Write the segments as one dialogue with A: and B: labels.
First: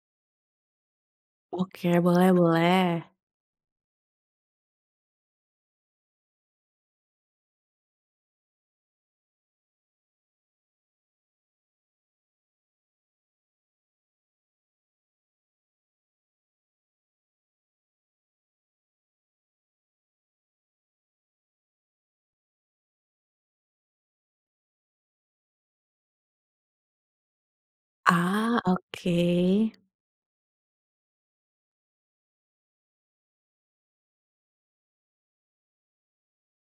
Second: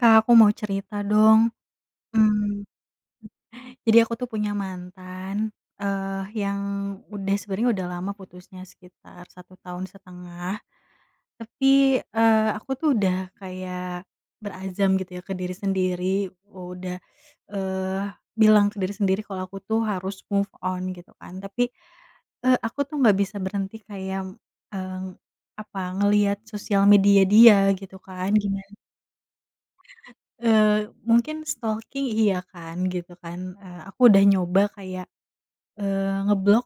A: Kak aku mau cerita dong.
B: Oke boleh
A: Mmm,
B: boleh.
A: jadi aku tuh punya mantan, eee, yang udah sebenernya udah lama putusnya sekitar 1.5 tahun tapi, eee, aku tuh udah kayak berazam gitu ya ke diri sendiri udah, eee, bilang ke diri sendiri kalau aku tuh harus move on gitu kan tapi e aku tuh nggak bisa berhenti kayak, eee, apa ngelihat sosial media dia gitu kan
B: Ah
A: giman
B: oke.
A: Eee, mungkin stalking iya kan gitu kan, eee, aku udah nyoba kayak, eee, ngeblok,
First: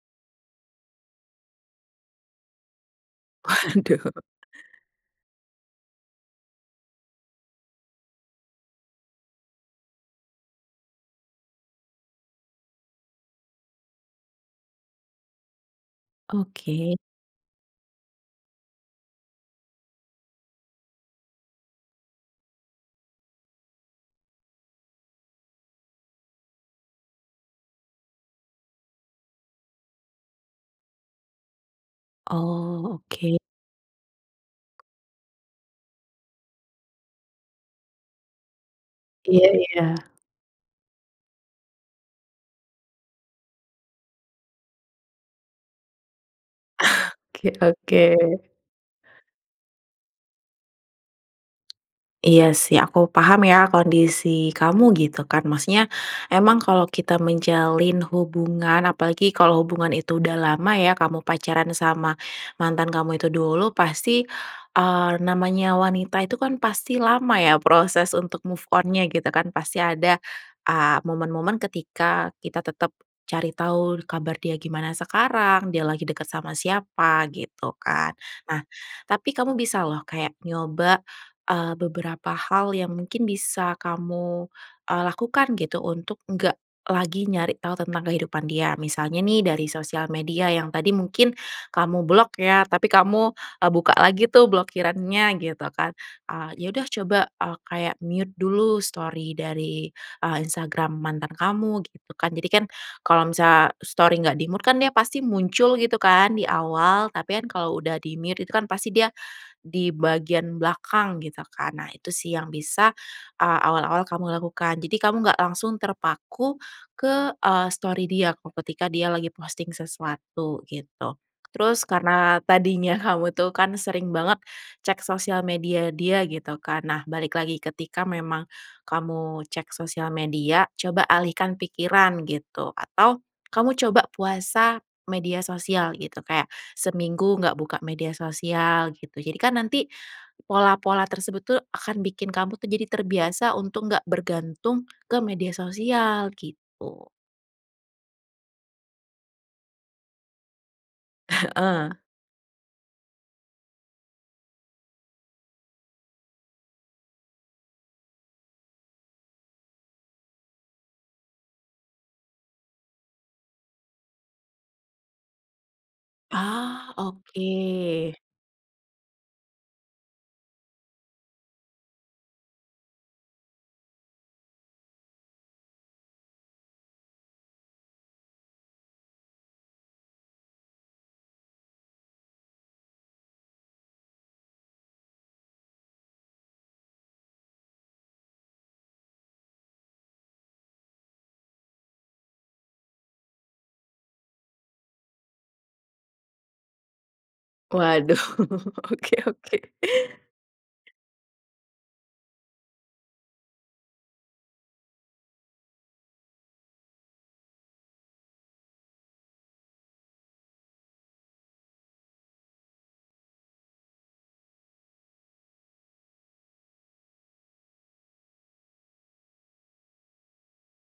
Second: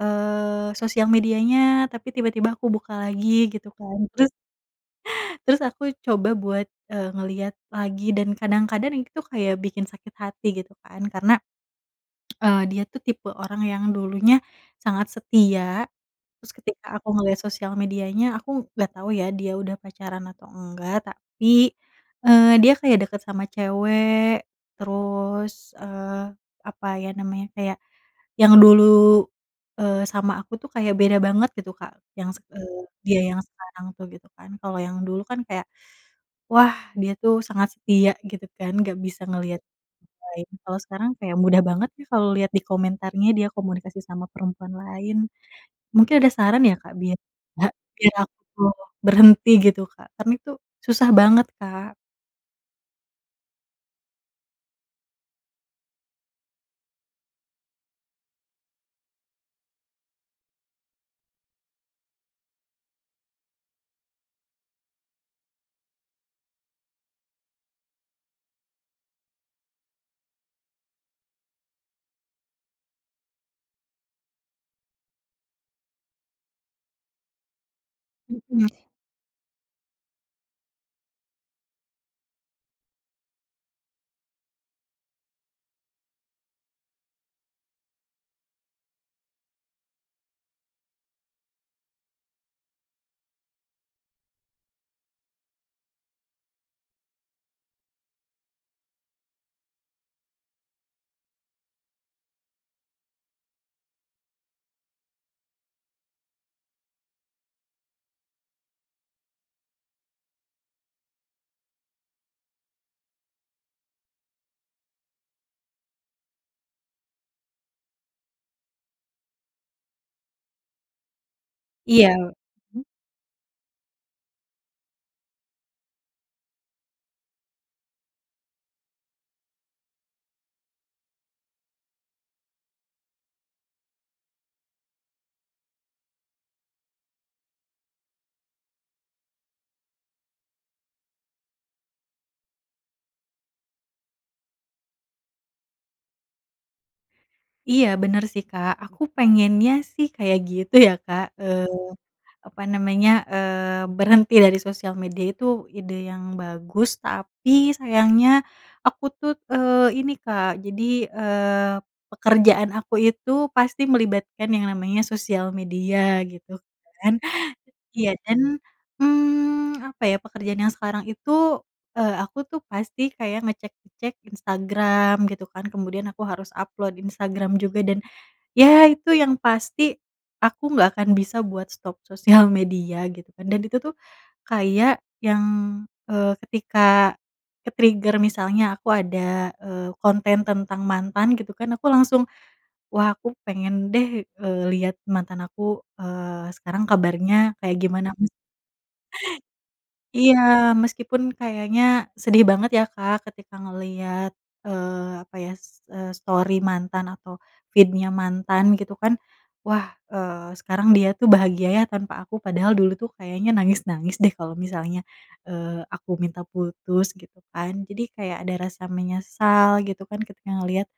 A: eee, sosial medianya tapi tiba-tiba aku buka lagi gitu kan
B: Waduh.
A: terus terus aku coba buat e ngeliat lagi dan kadang-kadang itu kayak bikin sakit hati gitu kan karena, eee, dia tuh tipe orang yang dulunya sangat setia terus
B: Oke.
A: ketika aku ngeliat sosial medianya aku nggak tau ya dia udah pacaran atau enggak tapi, eee, dia kayak deket sama cewek terus, eee, apa ya namanya kayak yang dulu, eee, sama aku tuh kayak beda banget gitu Kak yang s eee,
B: Oh
A: dia
B: oke.
A: yang sekarang tuh gitu kan, kalau yang dulu kan kayak, wah dia tuh sangat setia gitu kan nggak bisa
B: Iya
A: ngeliat
B: iya.
A: lain kalo sekarang kayak mudah banget yah kalo liat di komentarnya dia komunikasi sama perempuan lain mungkin ada saran ya Kak biar
B: Oke oke.
A: iya betul, berhenti gitu Kak kan itu susah banget Kak.
B: Iya sih aku paham ya kondisi kamu gitu kan maksudnya emang kalau kita menjalin hubungan apalagi kalau hubungan itu udah lama ya kamu pacaran sama mantan kamu itu dulu, pasti, eee, namanya wanita itu kan pasti lama ya proses untuk move on-nya gitu kan pasti ada a momen-momen ketika kita tetap cari tahu kabar dia gimana sekarang, dia lagi deket sama siapa, gitu kan. Nah
A: Mhm.
B: tapi kamu bisa loh kayak nyoba, eee, beberapa hal yang mungkin bisa kamu e lakukan gitu untuk nggak lagi nyari tahu tentang kehidupan dia misalnya nih dari sosial media yang tadi mungkin kamu blok ya tapi kamu e buka lagi tuh blokirannya gitu kan. A ya udah coba a kayak mute dulu story dari e Instagram mantan kamu gitu kan jadikan kalau misalnya story nggak di-mute kan dia pasti muncul gitu kan di awal tapi kan kalau udah di-mute itu kan pasti dia di bagian belakang gitu kan. Nah itu sih yang bisa a awal-awal kamu lakukan jadi kamu nggak langsung terpaku ke e story dia ko ketika dia lagi posting sesuatu gitu, terus
A: Iya.
B: karena
A: Hmm.
B: tadinya kamu tuh kan sering banget cek sosial media dia gitu kan, nah balik lagi ketika memang kamu cek sosial media coba alihkan pikiran gitu atau kamu coba puasa media sosial gitu kayak seminggu nggak buka media sosial gitu, jadikan nanti pola-pola tersebut tuh akan bikin kamu tuh jadi terbiasa untuk nggak bergantung ke media sosial gitu.
A: Iya bener sih Kak aku pengennya sih kayak gitu ya Kak, eee,
B: Heeh.
A: apa namanya, eee, berhenti dari sosial media itu ide yang bagus tapi sayangnya aku tuh, eee, ini Kak jadi, eee, pekerjaan aku itu pasti melibatkan yang namanya sosial media gitu
B: Ah,
A: kan. Iya
B: oke.
A: dan, mmm, apa ya pekerjaan yang sekarang itu e aku tuh pasti kayak ngecek-ngecek Instagram gitu kan kemudian aku harus upload Instagram juga dan ya itu yang pasti aku nggak akan bisa buat stop sosial media gitu kan dan itu tuh kayak yang, eee, ketika ke-trigger misalnya aku ada, eee, konten tentang mantan gitu kan aku langsung, "Wah aku pengen deh, eee, liat mantan aku, eee, sekarang kabarnya kayak gimana."
B: Waduh, oke oke.
A: Iya, meskipun kayaknya sedih banget ya Kak ketika ngeliat, eee, apa ya s eee, story mantan atau feed-nya mantan gitu kan wah, eee, sekarang dia tuh bahagia ya tanpa aku padahal dulu tuh kayaknya nangis-nangis deh kalau misalnya, eee, aku minta putus gitu kan jadi kayak ada rasa menyesal gitu kan ketika ngelihat,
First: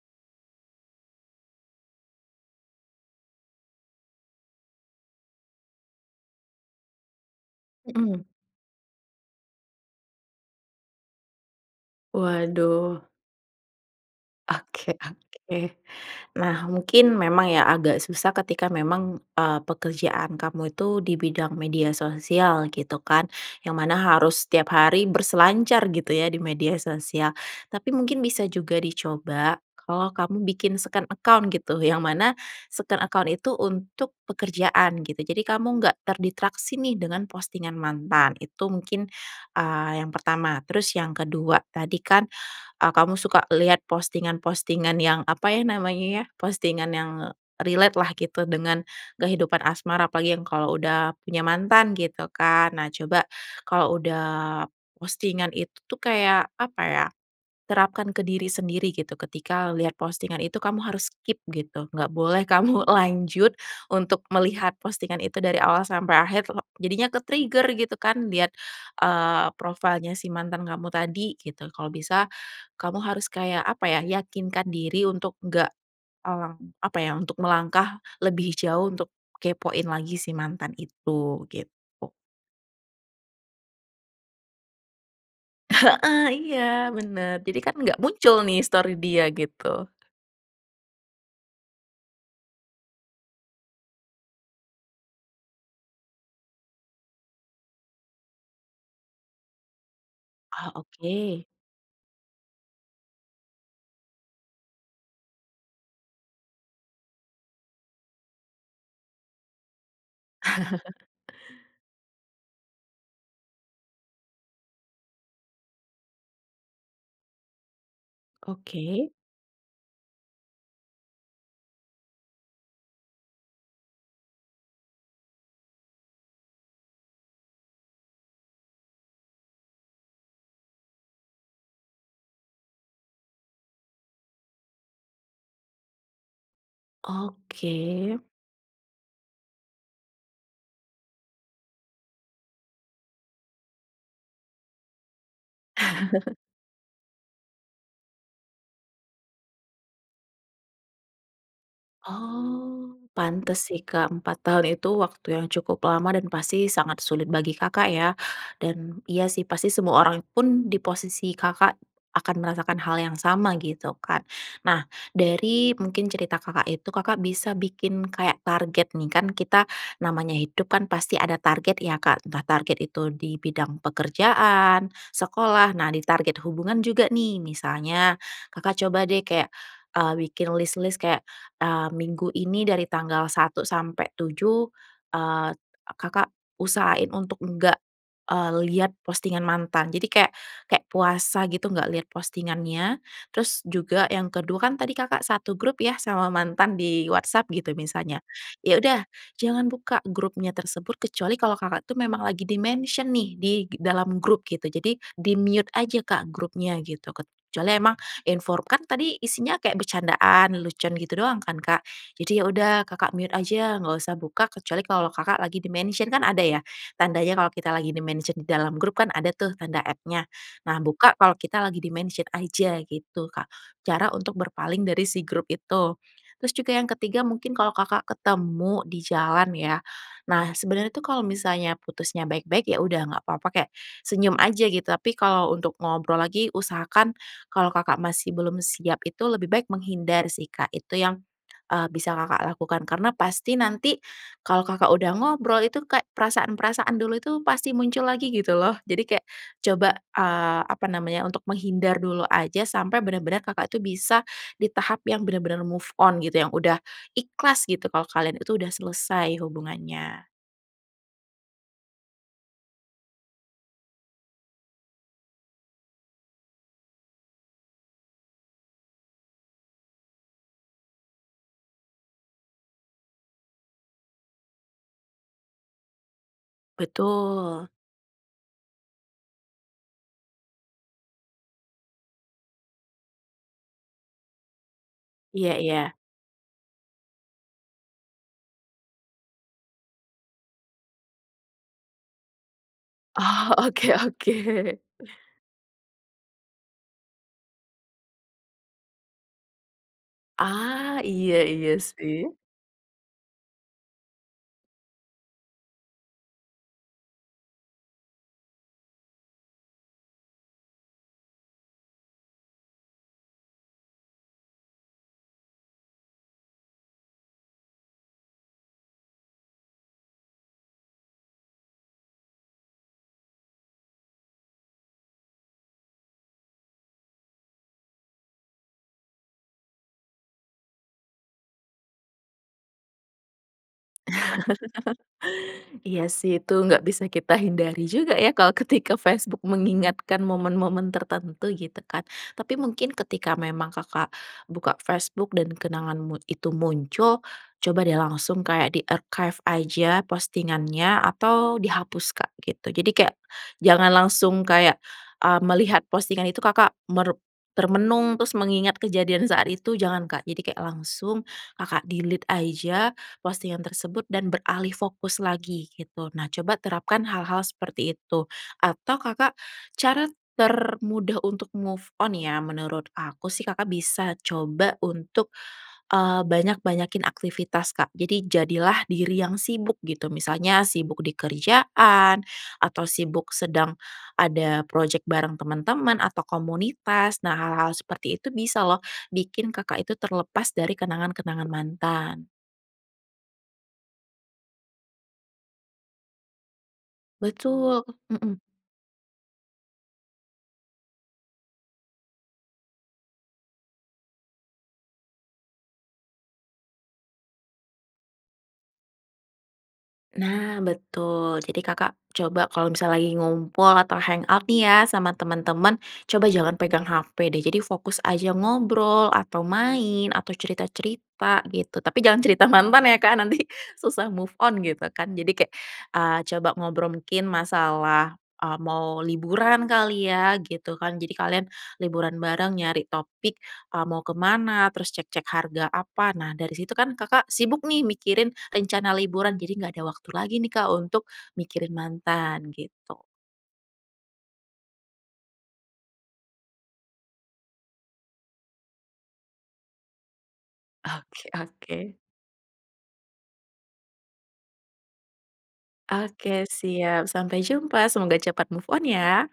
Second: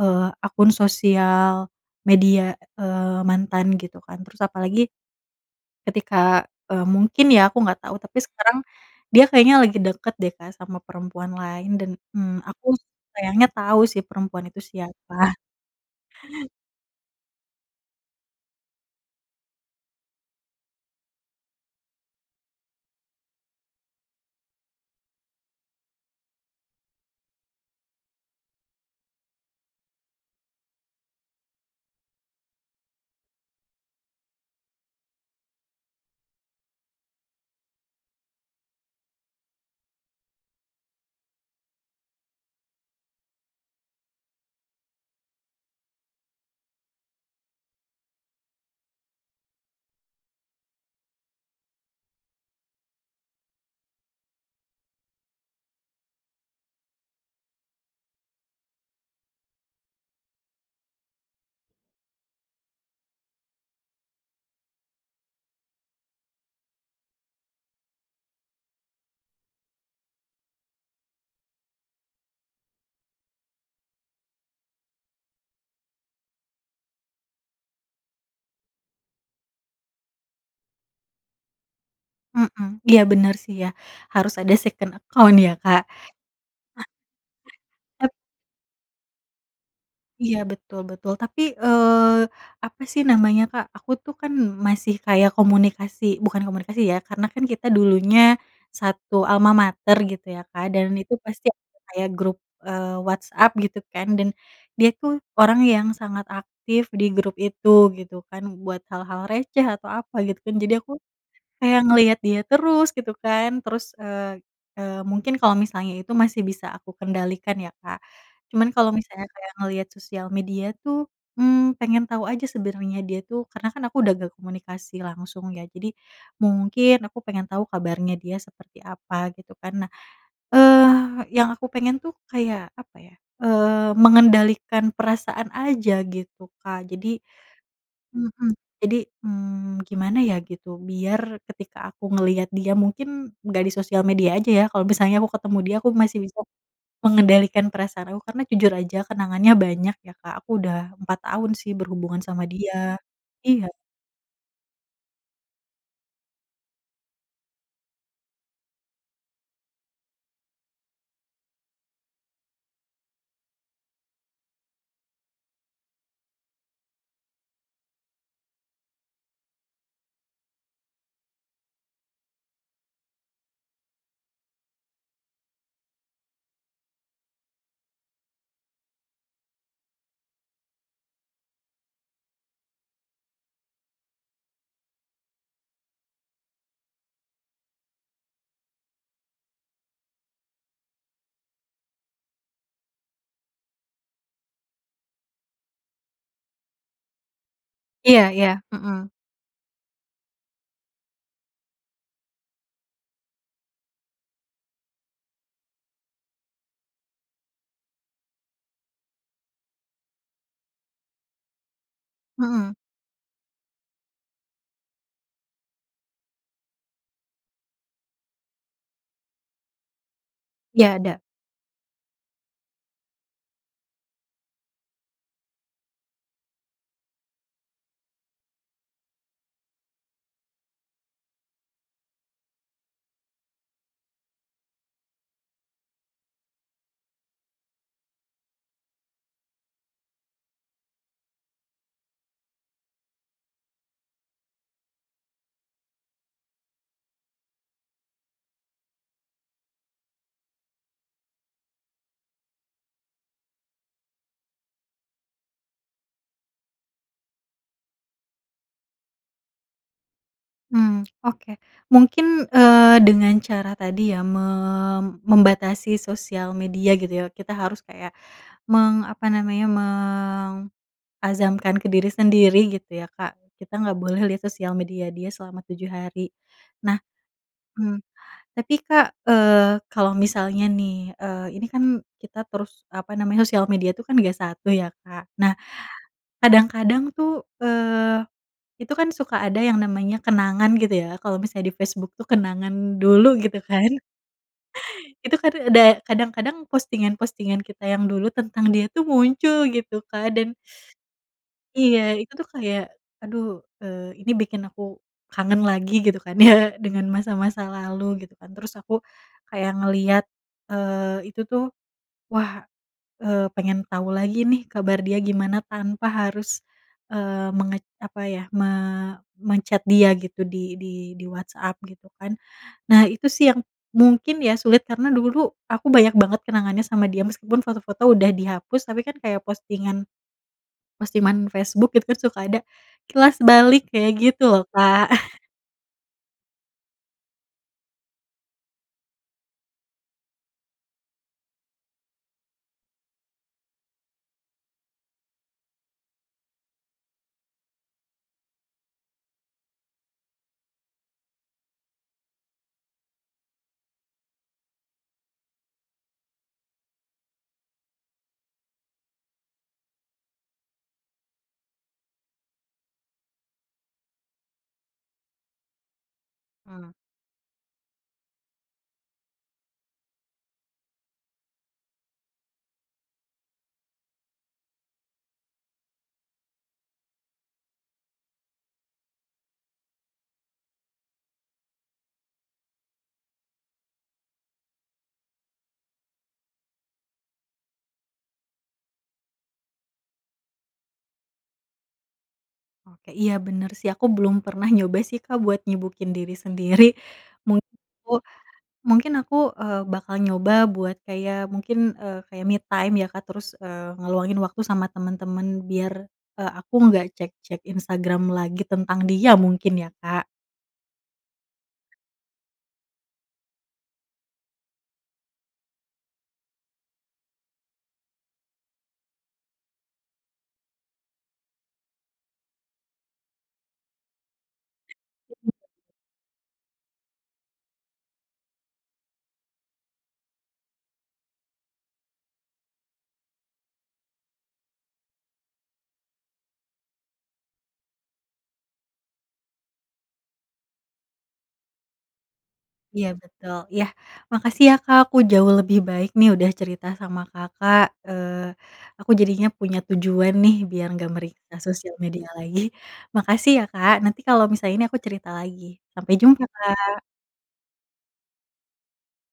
A: eee, akun sosial media, eee, mantan gitu kan terus apalagi ketika e mungkin ya aku nggak tau tapi
B: Mhm.
A: sekarang dia kayaknya lagi deket deh Kak sama perempuan lain dan, mmm, aku
B: Waduh.
A: sayangnya tau sih perempuan itu
B: Oke
A: siapa.
B: oke. Nah mungkin memang ya agak susah ketika memang e pekerjaan kamu itu di bidang media sosial gitu kan, yang mana harus setiap hari berselancar gitu ya di media sosial. Tapi mungkin bisa juga dicoba kalau kamu bikin second account gitu yang mana second account itu untuk pekerjaan gitu, jadi kamu nggak terdistraksi nih dengan postingan mantan itu mungkin, eee, yang pertama. Terus yang kedua tadi kan e kamu suka lihat postingan-postingan yang apa ya namanya ya postingan yang relate lah gitu dengan kehidupan asmara apalagi yang kalau udah punya mantan gitu kan. Nah coba kalau udah postingan itu tuh kayak apa ya terapkan ke diri sendiri gitu ketika lihat postingan itu kamu harus keep gitu, nggak boleh kamu lanjut untuk melihat postingan itu dari awal sampai akhir tulok jadinya ke-trigger gitu kan lihat, eee, profile-nya si mantan kamu tadi gitu kalau bisa kamu harus kayak apa ya yakinkan diri untuk enggak, mmm, apa ya untuk melangkah lebih jauh untuk kepoin lagi si mantan itu gitu.
A: Mhm, iya bener sih ya harus ada second account ya Kak.
B: Heeh, iya bener jadi kan nggak muncul nih story dia gitu.
A: Iya betul betul tapi, eee, apa sih namanya Kak? Aku tuh kan masih kayak komunikasi bukan komunikasi ya karena kan kita dulunya satu almamater gitu ya Kak
B: Oh,
A: dan itu
B: oke.
A: pasti ada kayak grup, eee, WhatsApp gitu kan dan dia tuh orang yang sangat aktif di grup itu, gitu kan, buat hal-hal receh atau apa gitu kan jadi aku kayak ngeliat dia terus gitu kan terus, eee, eee, mungkin kalau misalnya itu masih bisa aku kendalikan ya Kak, cuman kalau
B: Oke.
A: misalnya kayak ngeliat sosial media tuh, mmm, pengen tau aja sebenernya dia tuh karena kan aku udah nggak komunikasi langsung ya jadi mungkin aku pengen tau kabarnya dia seperti apa gitu kan nah, eee, yang aku pengen tuh kayak apa ya, eee, mengendalikan perasaan aja gitu Kak jadi
B: Oke.
A: heeh, jadi, mmm, gimana ya gitu biar ketika aku ngeliat dia mungkin nggak di sosial media aja ya kalau misalnya aku ketemu dia aku masih bisa mengendalikan perasaan aku karena jujur aja kenangannya banyak ya Kak aku udah 4 tahun sih berhubungan sama
B: Oh
A: dia,
B: pantes
A: iya.
B: sih Kak 4 tahun itu waktu yang cukup lama dan pasti sangat sulit bagi Kakak ya dan iya sih pasti semua orang pun di posisi Kakak akan merasakan hal yang sama gitu kan. Nah, dari mungkin cerita Kakak itu Kakak bisa bikin kayak target nih, kan kita namanya hidupkan pasti ada target ya Kak, entah target itu di bidang pekerjaan, sekolah, nah di target hubungan juga nih, misalnya Kakak coba deh kayak, eee, bikin lis-lis kayak, eee, minggu ini dari tanggal 1 sampai 7, eee, Kakak usahain untuk enggak, eee, lihat postingan mantan jadi kayak kayak puasa gitu enggak lihat postingannya, terus juga yang ke-2 kan tadi Kakak satu grup ya sama mantan di WhatsApp gitu misalnya
A: Iya iya,
B: ya
A: mhm.
B: udah jangan buka grupnya tersebut kecuali kalau Kakak itu memang lagi di-mention nih di g dalam grup gitu jadi di-mute aja Kak grupnya gitu kecuali emang infor kan tadi isinya kayak bercandaan, lelucon gitu doang kan Kak, jadi ya udah
A: Mhm.
B: Kakak mute aja nggak usah buka kecuali kalau Kakak lagi di-mention kan ada ya tandanya kalau kita lagi di-mention di dalam grup kan ada tuh tanda @-nya nah
A: Iya
B: buka
A: ada.
B: kalau kita lagi di-mention aja gitu Kak cara untuk berpaling dari si grup itu. Terus juga yang ke-3 mungkin kalau Kakak ketemu di jalan ya, nah sebenarnya itu kalau misalnya putusnya baik-baik ya udah nggak papa kayak senyum aja gitu, tapi kalau untuk ngobrol lagi usahakan kalau Kakak masih belum siap itu lebih baik menghindar sih Kak itu yang e bisa Kakak lakukan, karena pasti nanti kalau Kakak udah ngobrol itu kayak perasaan-perasaan dulu itu pasti muncul lagi gitu loh jadi kayak coba, eee, apa namanya untuk menghindar dulu aja sampai benar-benar Kakak itu bisa di tahap yang benar-benar move on gitu, yang udah ikhlas gitu, kalau kalian itu udah selesai hubungannya.
A: Hmm oke mungkin, eee, dengan cara tadi ya mem membatasi sosial media gitu ya kita harus kayak meng apa namanya meng azamkan ke diri sendiri gitu ya Kak kita nggak boleh lihat sosial media dia selama 7 hari. Nah,
B: Betul.
A: mmm, tapi Kak, eee, kalau misalnya nih, eee, ini kan kita terus apa namanya sosial media itu kan nggak satu ya Kak nah
B: Iya iya.
A: kadang-kadang tuh, eee, itu kan suka ada yang namanya kenangan gitu ya kalo misalnya di Facebook tuh kenangan dulu
B: Oh,
A: gitu kan
B: oke oke.
A: itu, kan ada kadang-kadang postingan-postingan kita yang dulu tentang dia tuh muncul gitu Kak dan,
B: Ah, iya iya
A: iya itu
B: sih.
A: tuh kayak aduh, eee, ini bikin aku kangen lagi gitu kan ya dengan masa-masa lalu gitu kan terus aku kayak ngeliat, eee, itu tuh wah, eee, pengen tau lagi nih kabar dia gimana tanpa harus, eee, menget apa ya me men-chat dia gitu di di di WhatsApp gitu kan, nah itu sih yang mungkin ya sulit karena dulu aku banyak banget kenangannya sama dia meskipun foto-foto udah dihapus tapi kan kayak postingan postingan Facebook itu suka ada kilas balik kayak gitu loh Kak.
B: Iya sih itu nggak bisa kita hindari juga ya kalau ketika Facebook mengingatkan momen-momen tertentu gitu kan. Tapi mungkin ketika memang Kakak buka Facebook dan kenangan mut itu muncul coba deh langsung kayak di-archive aja postingannya atau dihapus Kak gitu jadi kayak jangan langsung kayak, eee, melihat postingan itu Kakak merep termenung terus mengingat kejadian saat itu jangan Kak jadi kayak langsung Kakak delete aja postingan tersebut dan beralih fokus lagi gitu nah coba
A: Mmm.
B: terapkan hal-hal seperti itu atau Kakak cara termudah untuk move on ya menurut aku sih Kakak bisa coba untuk, eee, banyak-banyakin aktivitas Kak, jadi jadilah diri yang sibuk gitu misalnya sibuk di kerjaan atau sibuk sedang ada projek bareng teman-teman atau komunitas nah hal-hal seperti itu bisa loh bikin Kakak itu terlepas dari kenangan-kenangan mantan.
A: Oke, iya bener sih aku belum pernah nyoba sih Kak buat nyibukin diri sendiri
B: Betul,
A: menghipo
B: mhm.
A: mungkin aku e bakal nyoba buat kayak mungkin e kayak me time ya Kak terus e ngeluangin waktu sama temen-temen biar e aku nggak cek-cek Instagram lagi tentang dia mungkin ya Kak.
B: Nah betul, jadi Kakak coba kalau misalnya lagi ngumpul atau hangout nih ya sama teman-teman coba jangan pegang HP deh jadi fokus aja ngobrol, atau main, atau cerita-cerita, gitu tapi jangan cerita mantan ya Kak nanti susah move on gitu kan, jadi kayak,
A: [unintelligible]
B: eee, coba ngobrol mungkin masalah e mau liburan kali ya gitu kan, jadi kalian liburan bareng nyari topik e mau kemana terus cek-cek harga apa. Nah dari situ kan Kakak sibuk nih mikirin rencana liburan, jadi nggak ada waktu lagi nih Kak untuk mikirin mantan gitu.
A: Iya betul iya, makasih ya Kak aku jauh lebih baik nih udah cerita sama Kakak, eee, aku jadinya punya tujuan nih biar nggak
B: Oke
A: meriksa sosial
B: oke.
A: media lagi. Makasih ya Kak ,nanti kalau misalnya ini aku cerita lagi sampai jumpa,
B: Oke,
A: Kak.
B: siap sampai jumpa semoga cepat move on ya.